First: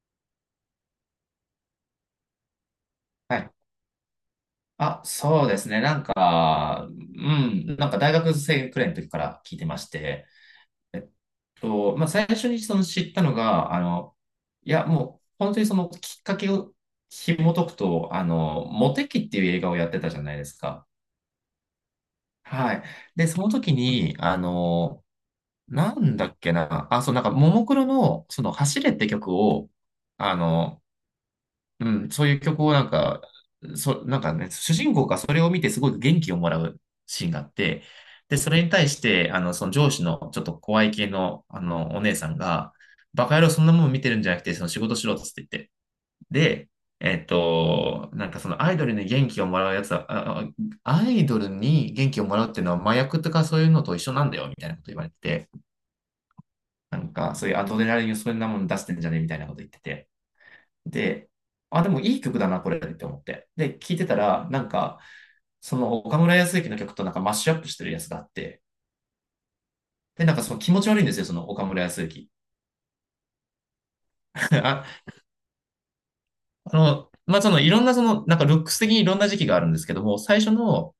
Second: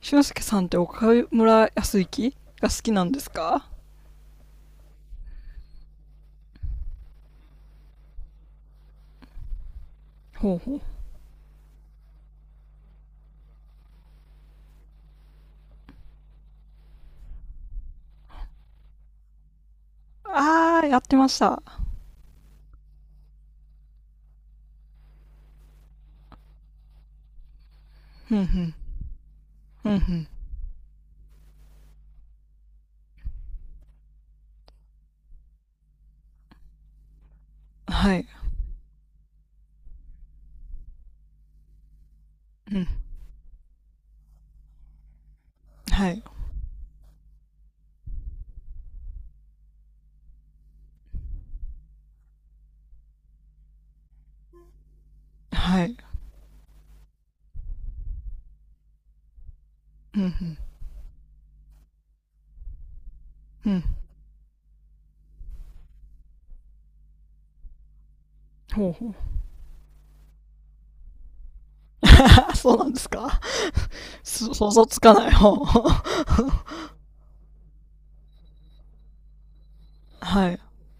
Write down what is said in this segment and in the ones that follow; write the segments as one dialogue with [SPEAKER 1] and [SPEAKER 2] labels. [SPEAKER 1] 俊介さんって岡村康之が好きなんです
[SPEAKER 2] はい。
[SPEAKER 1] か？
[SPEAKER 2] あ、そうですね。なんか、うん、なんか大学生くらいの時から聞いてまして、
[SPEAKER 1] ほうほう。
[SPEAKER 2] えっまあ、最初にその知ったのが、いや、もう、本当にそのきっかけを紐解くと、モテキっていう映画をやってたじゃないです
[SPEAKER 1] あ
[SPEAKER 2] か。
[SPEAKER 1] ー、やってました。
[SPEAKER 2] はい。で、その時に、なんだっけな、あ、そう、なんか、ももクロの、
[SPEAKER 1] うん
[SPEAKER 2] 走れって曲を、
[SPEAKER 1] うん。うんうん。
[SPEAKER 2] あの、うん、そういう曲をなんか、なんかね、主人公がそれを見てすごく元気をもらうシーンがあって、
[SPEAKER 1] はい。
[SPEAKER 2] で、それに対して、その上司のちょっと怖い系の、お姉さんが、
[SPEAKER 1] うん。
[SPEAKER 2] バカ野郎そんなもん見てるんじゃなくて、その仕事しろっつって言って。
[SPEAKER 1] はい。
[SPEAKER 2] で、なんかそのアイドルに元気をもらうやつは、アイドルに元気をもらうっていうのは麻薬とかそういうのと一緒なんだよ、みたいなこと言われてて、
[SPEAKER 1] はい。
[SPEAKER 2] なんかそういうアドレナリンをそんなもん出してんじゃねえみたいなこと言ってて。
[SPEAKER 1] うんうん。
[SPEAKER 2] で、あ、でもいい曲だな、これって思って。
[SPEAKER 1] う
[SPEAKER 2] で、
[SPEAKER 1] ん。
[SPEAKER 2] 聴いてたら、なんか、その岡村康之の曲となんかマッシュアップしてるやつがあって、
[SPEAKER 1] ほうほう。
[SPEAKER 2] で、なんかその気持ち悪いんですよ、その岡村康之。
[SPEAKER 1] そうなんですか？ そ、想
[SPEAKER 2] あ、
[SPEAKER 1] 像つかない。ほう。
[SPEAKER 2] まあ、そのいろんなその、なんかルックス的にいろんな時期があるんですけども、最
[SPEAKER 1] は
[SPEAKER 2] 初
[SPEAKER 1] い。
[SPEAKER 2] の、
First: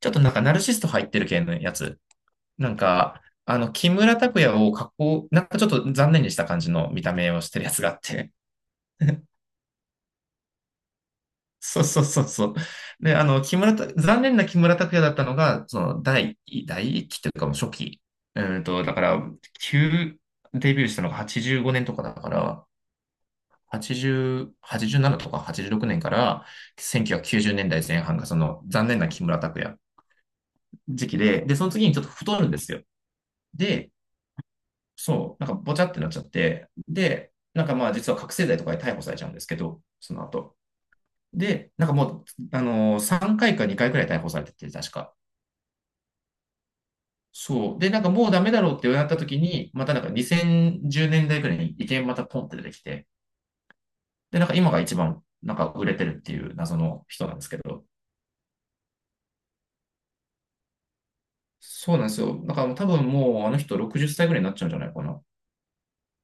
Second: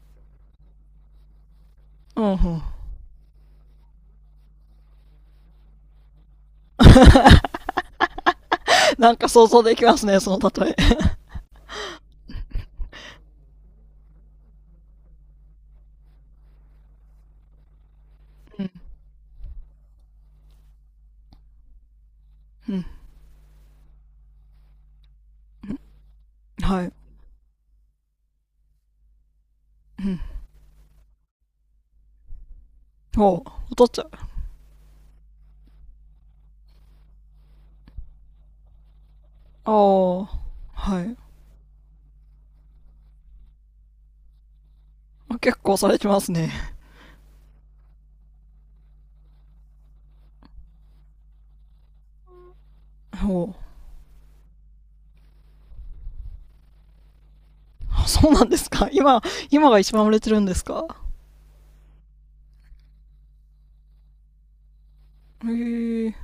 [SPEAKER 2] ちょっとなんかナルシスト入ってる系のやつ、
[SPEAKER 1] うんうん。
[SPEAKER 2] なんか、木村拓哉を加工、なんかちょっと残念にした感じの見た目をしてるやつがあって、
[SPEAKER 1] なんか 想像できますね、その例え。
[SPEAKER 2] そうそうそうそう。で、木村拓、残念な木村拓哉だったのが、第一期というか、もう初期。
[SPEAKER 1] うん。
[SPEAKER 2] だから、旧、デビューしたのが85年とかだから、
[SPEAKER 1] うん。
[SPEAKER 2] 80、87とか
[SPEAKER 1] う
[SPEAKER 2] 86
[SPEAKER 1] ん。
[SPEAKER 2] 年から
[SPEAKER 1] はい。
[SPEAKER 2] 1990年代前半がその残念な木村拓哉
[SPEAKER 1] うん。
[SPEAKER 2] 時期で、で、その次にちょっと太るんですよ。
[SPEAKER 1] ほう。お父
[SPEAKER 2] で、
[SPEAKER 1] ちゃん。あ
[SPEAKER 2] そう、なんかぼちゃってなっちゃって、で、なんかまあ実は覚醒剤とかで逮捕されちゃうんですけど、その
[SPEAKER 1] あ。
[SPEAKER 2] 後。
[SPEAKER 1] はい。
[SPEAKER 2] で、なんかもう、3回か2回くらい逮捕されてて、確か。
[SPEAKER 1] 結構されてますね。
[SPEAKER 2] そう。で、なんかもうダメだろうってなった時に、またなんか2010年代くらいに意見またポンって出てきて、
[SPEAKER 1] ほう。
[SPEAKER 2] で、なんか今が一番なんか売れてるっていう謎の人なんですけど、
[SPEAKER 1] そうなんですか今？今が一番売れてるんですか？
[SPEAKER 2] そうなんですよ。だからもう多分もうあの人60歳くらいになっちゃうんじゃないかな。
[SPEAKER 1] へえ。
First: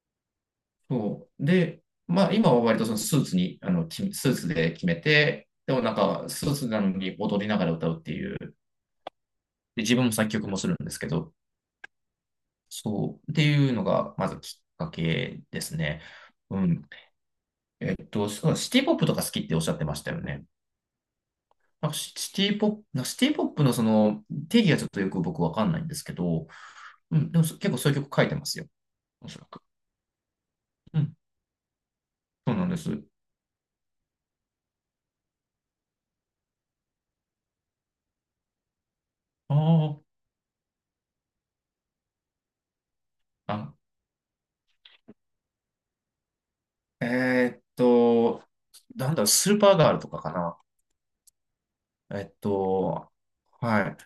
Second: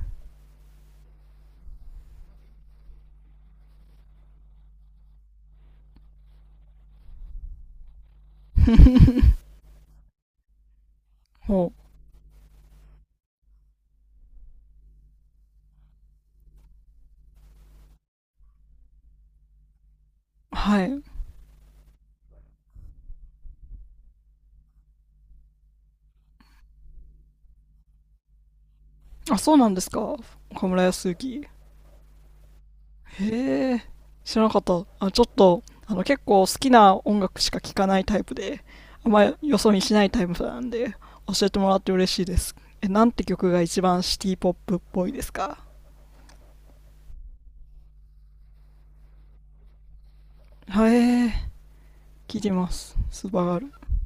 [SPEAKER 2] そう。で、まあ今は割とそのスーツに、スーツで決めて、でもなんかスーツなのに踊りながら歌うっていう、で、自分も作曲もするんですけど、
[SPEAKER 1] お、
[SPEAKER 2] そう、っていうのが、まずきっかけですね。うん。そう、シティポップとか好きっておっしゃってましたよね。
[SPEAKER 1] はい。
[SPEAKER 2] なんかシシティポップ、なんかシティポップのその定義がちょっとよく僕わかんないんですけど、うん、でも結構そういう曲書いてますよ。お
[SPEAKER 1] あ、
[SPEAKER 2] そら
[SPEAKER 1] そう
[SPEAKER 2] く。
[SPEAKER 1] なんですか？岡村
[SPEAKER 2] う
[SPEAKER 1] 康
[SPEAKER 2] ん、
[SPEAKER 1] 之。
[SPEAKER 2] そうなんです。
[SPEAKER 1] へえ、知らなかった。あ、ちょっと、結構好きな音楽しか聴かないタイプで、あんまりよそ見しな
[SPEAKER 2] あ
[SPEAKER 1] いタイプなんで、教えてもらって嬉しいです。え、なんて曲
[SPEAKER 2] あ、
[SPEAKER 1] が
[SPEAKER 2] あ、
[SPEAKER 1] 一番シティポップっぽいですか？
[SPEAKER 2] えーっと、なんだろう、スーパーガールとかかな。
[SPEAKER 1] はい、
[SPEAKER 2] えっ
[SPEAKER 1] 聞いてます。
[SPEAKER 2] と、
[SPEAKER 1] スーパーガール。
[SPEAKER 2] はい。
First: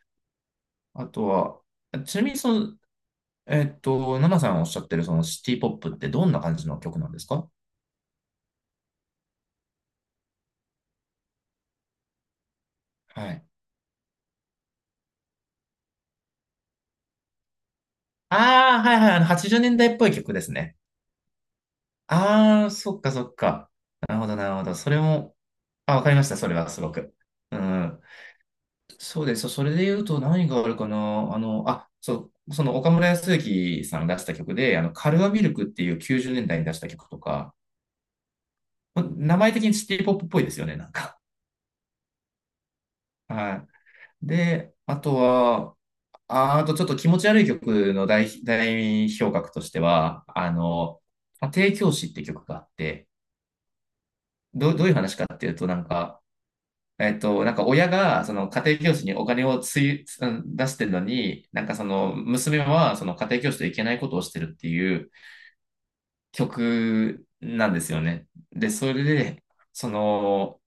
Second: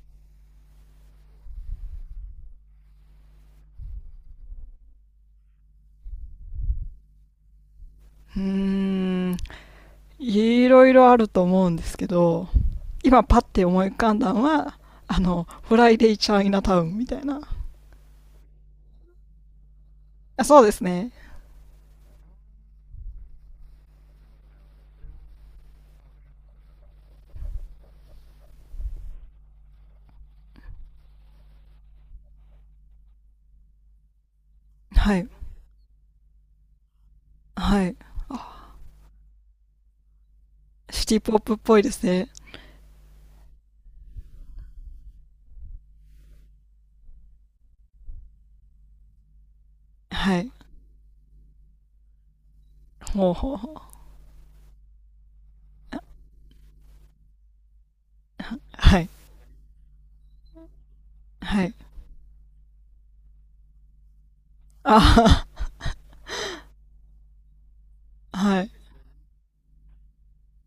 [SPEAKER 2] あとは、ちなみにその、ナナさんおっしゃってるそのシティポップってどんな感じの曲なんですか？
[SPEAKER 1] うーん、いろいろあると思うんですけど、今
[SPEAKER 2] は
[SPEAKER 1] パッ
[SPEAKER 2] い。
[SPEAKER 1] て思い浮かんだのは、フライデーチャイナタウンみたいな。
[SPEAKER 2] ああ、はいはい、80年代っぽい曲で
[SPEAKER 1] あ、
[SPEAKER 2] す
[SPEAKER 1] そうで
[SPEAKER 2] ね。
[SPEAKER 1] すね。
[SPEAKER 2] ああ、そっかそっか。なるほど、なるほど。それも、あ、わかりました、それはすごく。うん。そうです。それで言うと何があるかな。あ、そう、その岡村康之さんが出した曲で、カ
[SPEAKER 1] は
[SPEAKER 2] ル
[SPEAKER 1] い。
[SPEAKER 2] アミルクっていう90年代に出した曲とか、
[SPEAKER 1] はい。
[SPEAKER 2] 名前的にシティポップっぽいですよね、なん
[SPEAKER 1] シテ
[SPEAKER 2] か。
[SPEAKER 1] ィポップっぽいですね。
[SPEAKER 2] はい。で、あとは、あ、あとちょっと気持ち悪い曲の代表格としては、
[SPEAKER 1] はい。
[SPEAKER 2] 家庭教師って曲があって、
[SPEAKER 1] ほうほうほう。
[SPEAKER 2] どういう話かっていうと、なん
[SPEAKER 1] あ、
[SPEAKER 2] か、なんか親が、その家庭教
[SPEAKER 1] は
[SPEAKER 2] 師
[SPEAKER 1] い。
[SPEAKER 2] にお金をつい、つうん出してるのに、な
[SPEAKER 1] は
[SPEAKER 2] ん
[SPEAKER 1] い。
[SPEAKER 2] かその娘は、その家庭教師といけないことをしてるっていう
[SPEAKER 1] あ
[SPEAKER 2] 曲なんですよね。
[SPEAKER 1] あ、は
[SPEAKER 2] で、
[SPEAKER 1] い。
[SPEAKER 2] それで、その、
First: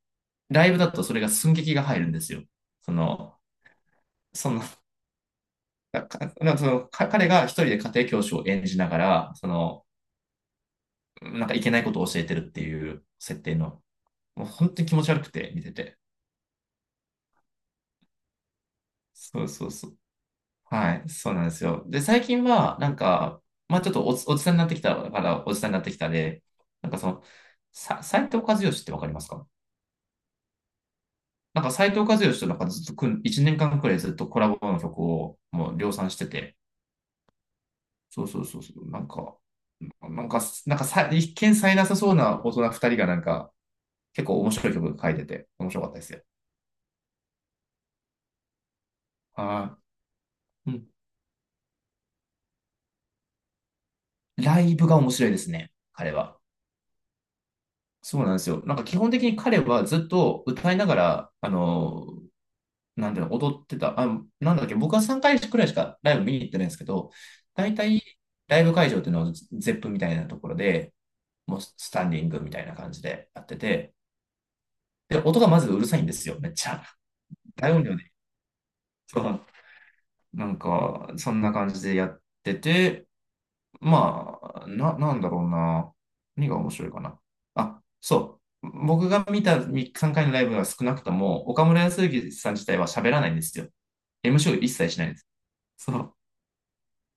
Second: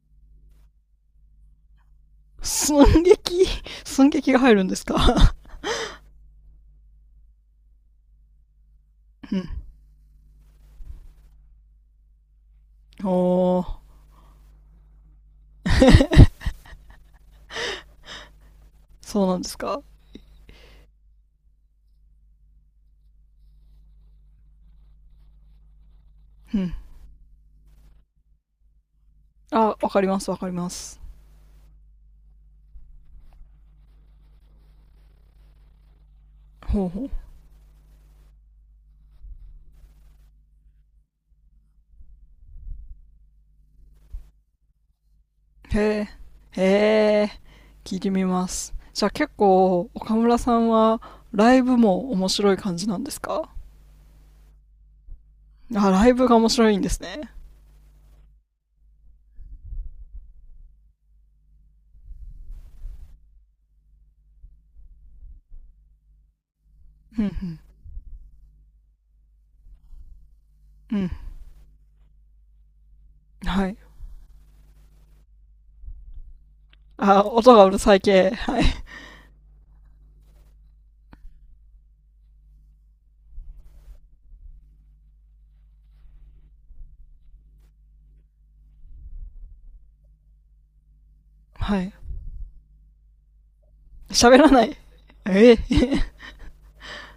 [SPEAKER 2] ライブだとそれが寸劇が入るんですよ。そ
[SPEAKER 1] 寸
[SPEAKER 2] の、
[SPEAKER 1] 劇、寸劇が
[SPEAKER 2] そ
[SPEAKER 1] 入
[SPEAKER 2] の、
[SPEAKER 1] るんですか？
[SPEAKER 2] なんか彼が一人で家庭教師を演じなが ら、
[SPEAKER 1] うん。
[SPEAKER 2] なんかいけないことを教えてるっていう設定
[SPEAKER 1] おー、
[SPEAKER 2] の、もう本当に気持ち悪くて、見てて。
[SPEAKER 1] そうなん
[SPEAKER 2] そう
[SPEAKER 1] です
[SPEAKER 2] そう
[SPEAKER 1] か。
[SPEAKER 2] そう。はい、そうなんですよ。で、最近は、なんか、まあちょっとおじさんになってきたから、おじさんになってきたで、
[SPEAKER 1] うん。
[SPEAKER 2] なんかその、斉藤和義ってわかりますか？
[SPEAKER 1] あ、わかりますわかります。
[SPEAKER 2] なんか斉藤和義となんかずっと1年間くらいずっとコラボの曲をもう量産してて、
[SPEAKER 1] ほうほう。
[SPEAKER 2] そうそうそうそう、なんか、さ、一見さえなさそうな大人2人がなんか、結構面白い曲書いてて、面
[SPEAKER 1] へ
[SPEAKER 2] 白かったで
[SPEAKER 1] え。
[SPEAKER 2] すよ。
[SPEAKER 1] へえ。聞いてみます。じゃあ結
[SPEAKER 2] は
[SPEAKER 1] 構、岡村さん
[SPEAKER 2] い。うん。
[SPEAKER 1] はライブも面白い感じなんですか？
[SPEAKER 2] ライブが面白いですね、
[SPEAKER 1] あ、ラ
[SPEAKER 2] 彼
[SPEAKER 1] イブが
[SPEAKER 2] は。
[SPEAKER 1] 面白いんですね。
[SPEAKER 2] そうなんですよ。なんか基本的に彼はずっと歌いながら、なんていうの、踊ってた。あ、なんだっけ、僕は3回くらいしかライブ見に行ってないんですけど、
[SPEAKER 1] うん、
[SPEAKER 2] 大体ライブ会場っていうのはゼップみたいなところで、
[SPEAKER 1] うん。うん。
[SPEAKER 2] もうスタンディングみたいな感じでやって
[SPEAKER 1] はい。
[SPEAKER 2] て、で、音がまずうるさいんですよ、めっちゃ。
[SPEAKER 1] あ、音 がう
[SPEAKER 2] 大
[SPEAKER 1] る
[SPEAKER 2] 音
[SPEAKER 1] さ
[SPEAKER 2] 量
[SPEAKER 1] い
[SPEAKER 2] で。
[SPEAKER 1] 系。はい。
[SPEAKER 2] そう、なんか、そんな感じでやってて、まあ、なんだろうな。何が面白いかな。あ、そう。僕が見た3回のライブは少なくとも、岡
[SPEAKER 1] は
[SPEAKER 2] 村
[SPEAKER 1] い。
[SPEAKER 2] 康之さん自体は喋らないんですよ。
[SPEAKER 1] 喋ら
[SPEAKER 2] MC を
[SPEAKER 1] な
[SPEAKER 2] 一
[SPEAKER 1] い。
[SPEAKER 2] 切しないんです。
[SPEAKER 1] え
[SPEAKER 2] そ
[SPEAKER 1] え。
[SPEAKER 2] う。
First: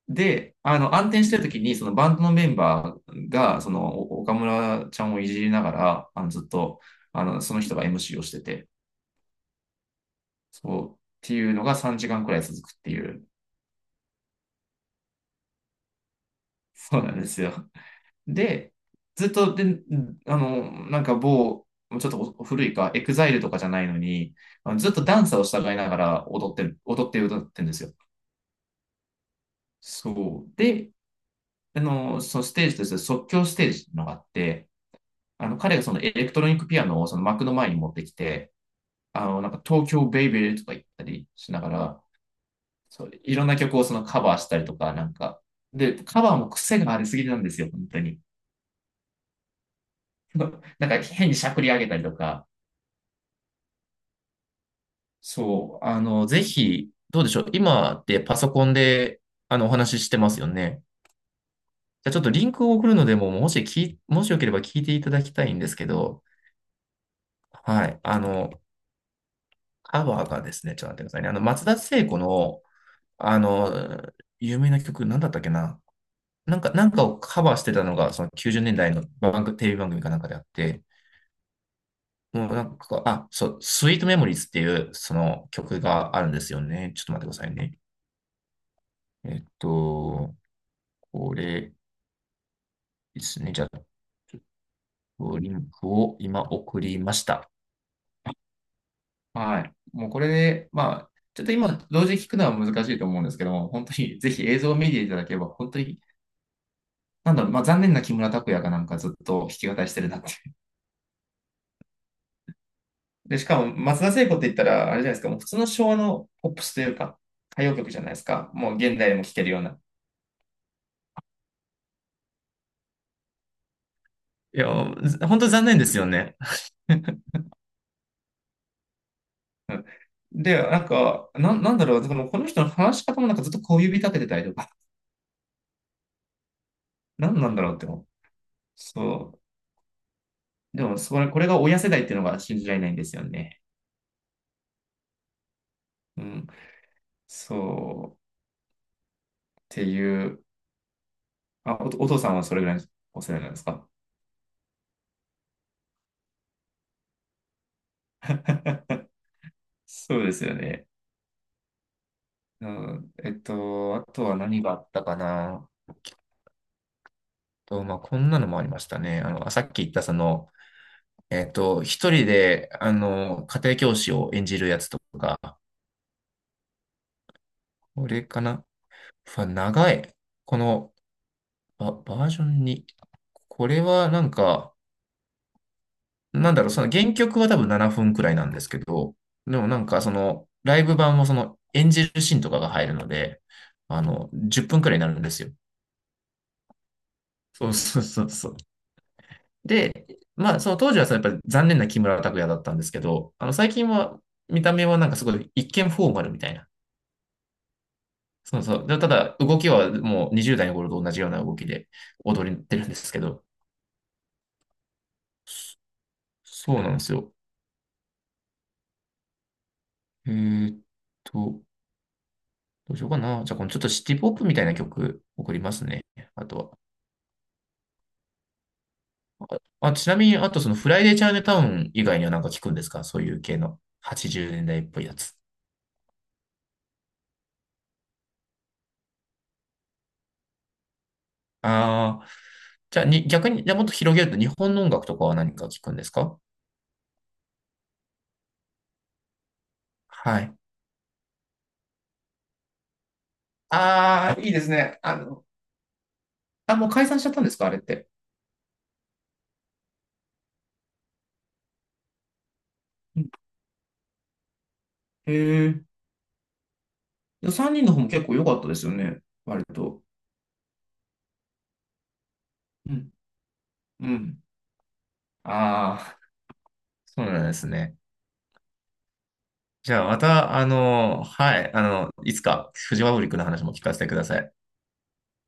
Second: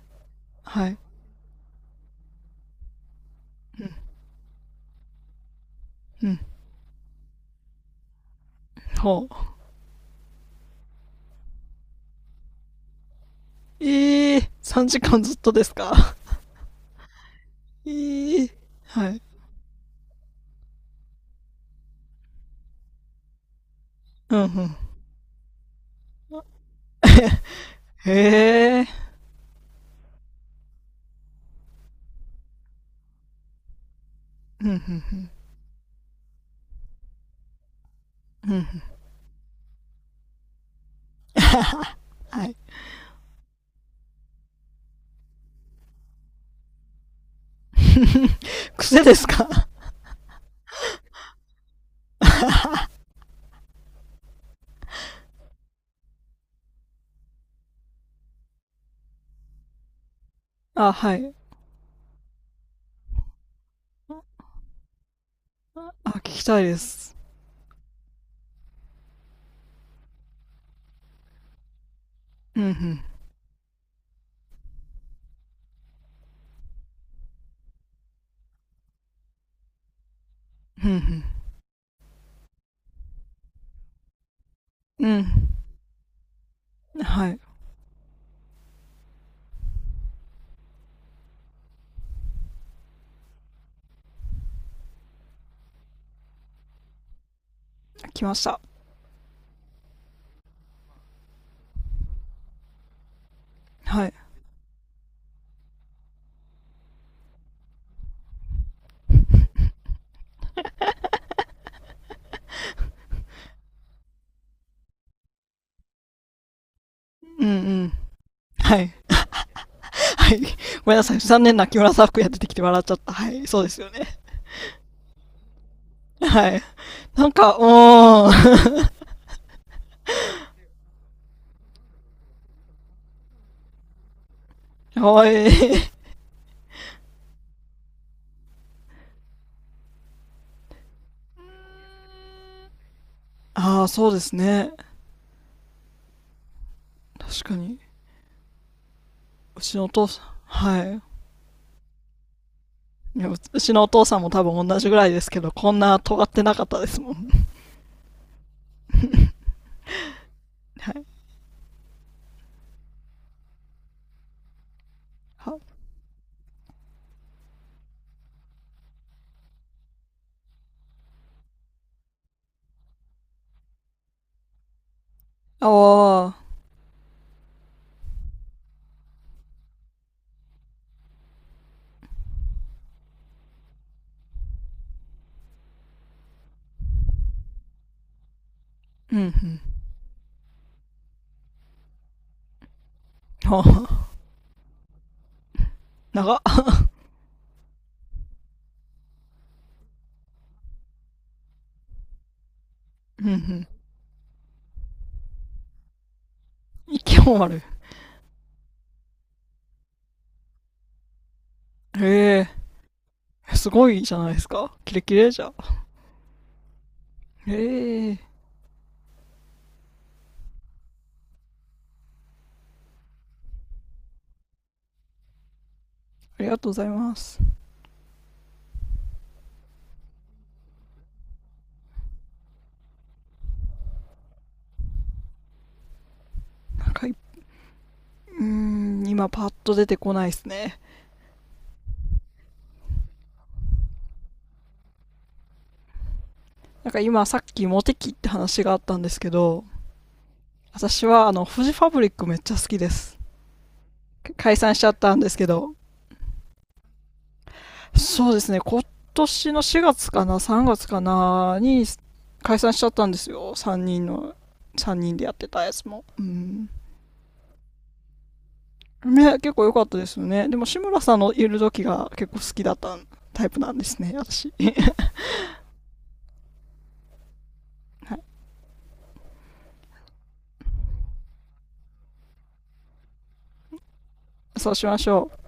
[SPEAKER 2] で、
[SPEAKER 1] はい。
[SPEAKER 2] 暗転してる時に、そのバンドのメンバーが、
[SPEAKER 1] うん。
[SPEAKER 2] お岡村ちゃんをいじりながら、
[SPEAKER 1] うん。
[SPEAKER 2] ずっと、その人が MC をしてて、
[SPEAKER 1] ほう。
[SPEAKER 2] そう、っていうのが3時間くらい続くっていう。
[SPEAKER 1] ええ、3時間ずっとですか。
[SPEAKER 2] そうなんですよ。
[SPEAKER 1] ええー。
[SPEAKER 2] で、
[SPEAKER 1] はい。
[SPEAKER 2] ずっと、で、あの、なんか某、ちょっと古いか、エグザイルとかじゃないのに、
[SPEAKER 1] うん
[SPEAKER 2] ずっとダンサーを従いながら
[SPEAKER 1] うん。
[SPEAKER 2] 踊って歌ってるんですよ。
[SPEAKER 1] へえ。
[SPEAKER 2] そう。で、そのステージとして即興ステージっていうのがあっ
[SPEAKER 1] うん
[SPEAKER 2] て、
[SPEAKER 1] うんうん。
[SPEAKER 2] 彼がそのエレクトロニックピアノをその幕の前に持ってき
[SPEAKER 1] うん
[SPEAKER 2] て、
[SPEAKER 1] うん。
[SPEAKER 2] なんか東京ベイベーとか言ったりしながら、
[SPEAKER 1] はい。
[SPEAKER 2] そう、いろんな曲をカバーしたりとか、なんか、で、カバーも癖がありすぎなんですよ、本当に。
[SPEAKER 1] 癖ですか？
[SPEAKER 2] なんか変にしゃくり上げたりとか、そう、ぜひ、どうでしょう。今ってパソコンで、お話ししてますよね。
[SPEAKER 1] あ、はい。
[SPEAKER 2] じゃあちょっとリンクを送るのでも、もしき、もしよければ聞いていただきたいんですけ
[SPEAKER 1] あ、聞
[SPEAKER 2] ど、
[SPEAKER 1] きたいです。
[SPEAKER 2] はい。カバーがですね、ちょっと待ってくださいね。松田聖子
[SPEAKER 1] う
[SPEAKER 2] の、
[SPEAKER 1] んうん。
[SPEAKER 2] あの、有名な曲、なんだったっけな。なんか、なんかをカバーしてたのが、その90年代の番組、テレビ番組かなんかであって、
[SPEAKER 1] うん
[SPEAKER 2] もうなんか、あ、そう、スイートメモリーズっていう、
[SPEAKER 1] う
[SPEAKER 2] そ
[SPEAKER 1] ん。
[SPEAKER 2] の曲があるんですよね。
[SPEAKER 1] う
[SPEAKER 2] ち
[SPEAKER 1] ん。
[SPEAKER 2] ょっと待
[SPEAKER 1] は
[SPEAKER 2] ってく
[SPEAKER 1] い。
[SPEAKER 2] ださいね。えっと、これ、ですね。じゃあ、ちょっとリンクを今送りました。
[SPEAKER 1] 来ました。
[SPEAKER 2] はい。もうこれで、まあ、ちょっと今、同時に聞くのは難しいと思うんですけども、本当
[SPEAKER 1] はい。
[SPEAKER 2] に ぜひ映像を見ていただければ、本当に、なんだろう、まあ残念な木村拓哉がなんかずっと弾き語りしてるなっていう。で、しかも松田聖子って言ったら、あれじゃないですか、もう普通の昭和のポップスというか、
[SPEAKER 1] うんう
[SPEAKER 2] 歌謡曲
[SPEAKER 1] ん。
[SPEAKER 2] じゃないですか。もう
[SPEAKER 1] はい。
[SPEAKER 2] 現代でも聴けるような。
[SPEAKER 1] はい。ごめんなさい。残念な木村ん服や出てきて笑っちゃった。はい。そうですよね。
[SPEAKER 2] いや、本当残念ですよね。
[SPEAKER 1] はい。なんか、うー
[SPEAKER 2] で、なんか、なんだろう、でもこの人の話し方もなんかずっと小指立ててたりとか、
[SPEAKER 1] ん。かわいい。
[SPEAKER 2] なんなんだろうって思う。そう。でも、それ、これが親世代っていうのが信じられないんですよね。
[SPEAKER 1] ああ、そうですね。
[SPEAKER 2] うん。
[SPEAKER 1] 確かに。
[SPEAKER 2] そう。っ
[SPEAKER 1] うち
[SPEAKER 2] て
[SPEAKER 1] のお父さ
[SPEAKER 2] い
[SPEAKER 1] ん。
[SPEAKER 2] う。
[SPEAKER 1] はい。
[SPEAKER 2] あ、お父さんはそれぐらいの
[SPEAKER 1] い
[SPEAKER 2] お
[SPEAKER 1] や、う
[SPEAKER 2] 世代なんで
[SPEAKER 1] う
[SPEAKER 2] す
[SPEAKER 1] ちの
[SPEAKER 2] か？
[SPEAKER 1] お父さんも多分同じぐらいですけど、こんな尖ってなかったですもん。
[SPEAKER 2] そうですよね。
[SPEAKER 1] はい。
[SPEAKER 2] うん。あとは何があったかな。
[SPEAKER 1] は、
[SPEAKER 2] と、まあ、こんなのもありましたね。さっき言ったその、一人で、家庭教師を演じるやつとか、
[SPEAKER 1] ああ、
[SPEAKER 2] これかな。うわ長い。このバージョン2。これはなんか、なんだろう、その原曲は多分7分くらいなんですけど、
[SPEAKER 1] うんう
[SPEAKER 2] で
[SPEAKER 1] ん。
[SPEAKER 2] もなんかその、ライブ版もその演じるシーンとかが入るので、
[SPEAKER 1] あ
[SPEAKER 2] あ
[SPEAKER 1] あ、
[SPEAKER 2] の、10分くらいになるんですよ。
[SPEAKER 1] 長っ。
[SPEAKER 2] そうそうそうそう。で、まあ、その当時はそのやっぱり残念な木村拓哉だったんですけ
[SPEAKER 1] うん
[SPEAKER 2] ど、
[SPEAKER 1] う
[SPEAKER 2] あの、
[SPEAKER 1] ん。
[SPEAKER 2] 最近は見た目はなんかすごい一見フォーマルみたいな。
[SPEAKER 1] 息も悪い。
[SPEAKER 2] そうそう。で、ただ動きはもう20代の頃と同じような動きで
[SPEAKER 1] へ
[SPEAKER 2] 踊りっ
[SPEAKER 1] え、
[SPEAKER 2] てるんですけど、
[SPEAKER 1] すごいじゃないですか。キレキレじゃん。
[SPEAKER 2] そうなんですよ。
[SPEAKER 1] ええ。
[SPEAKER 2] えーっと、どうしようかな。じゃあ、このちょっとシティポップみたいな曲送りますね。
[SPEAKER 1] あ
[SPEAKER 2] あ
[SPEAKER 1] り
[SPEAKER 2] と
[SPEAKER 1] がとうご
[SPEAKER 2] は。
[SPEAKER 1] ざいます。
[SPEAKER 2] あ、ちなみに、あとそのフライデーチャイナタウン以外にはなんか聞くんですかそういう系の80年代っぽいやつ。
[SPEAKER 1] なんかうーん、今パッと出てこないですね。
[SPEAKER 2] ああ、じゃあに、逆に、じゃあもっと広げると日本の音楽とかは何か聞くんですか？
[SPEAKER 1] なんか今さっきモテ期って話があったんですけど、
[SPEAKER 2] はい。
[SPEAKER 1] 私はフジファブリックめっちゃ好きです。
[SPEAKER 2] ああ、いい
[SPEAKER 1] 解
[SPEAKER 2] です
[SPEAKER 1] 散しちゃっ
[SPEAKER 2] ね。
[SPEAKER 1] た
[SPEAKER 2] あ
[SPEAKER 1] んです
[SPEAKER 2] の、
[SPEAKER 1] けど、
[SPEAKER 2] あ、もう解散しちゃったんですかあれって。
[SPEAKER 1] そうですね、今年の4月かな、3月かなに解散しちゃったんで
[SPEAKER 2] うん
[SPEAKER 1] すよ。3人の、3人でや
[SPEAKER 2] へ
[SPEAKER 1] ってたや
[SPEAKER 2] え。
[SPEAKER 1] つも。うん。
[SPEAKER 2] 3人の方も結構良かったですよね。
[SPEAKER 1] ね、結
[SPEAKER 2] 割
[SPEAKER 1] 構良かった
[SPEAKER 2] と。
[SPEAKER 1] ですよね。でも志村さんのいる時が結構好きだっ
[SPEAKER 2] う
[SPEAKER 1] た
[SPEAKER 2] ん。
[SPEAKER 1] タイプなんです
[SPEAKER 2] う
[SPEAKER 1] ね、
[SPEAKER 2] ん。
[SPEAKER 1] 私。
[SPEAKER 2] ああ、そうなんですね。
[SPEAKER 1] はい。
[SPEAKER 2] じゃあまた、あの、はい、あの、いつかフジファブリックの話も聞かせてください。
[SPEAKER 1] そうしましょう。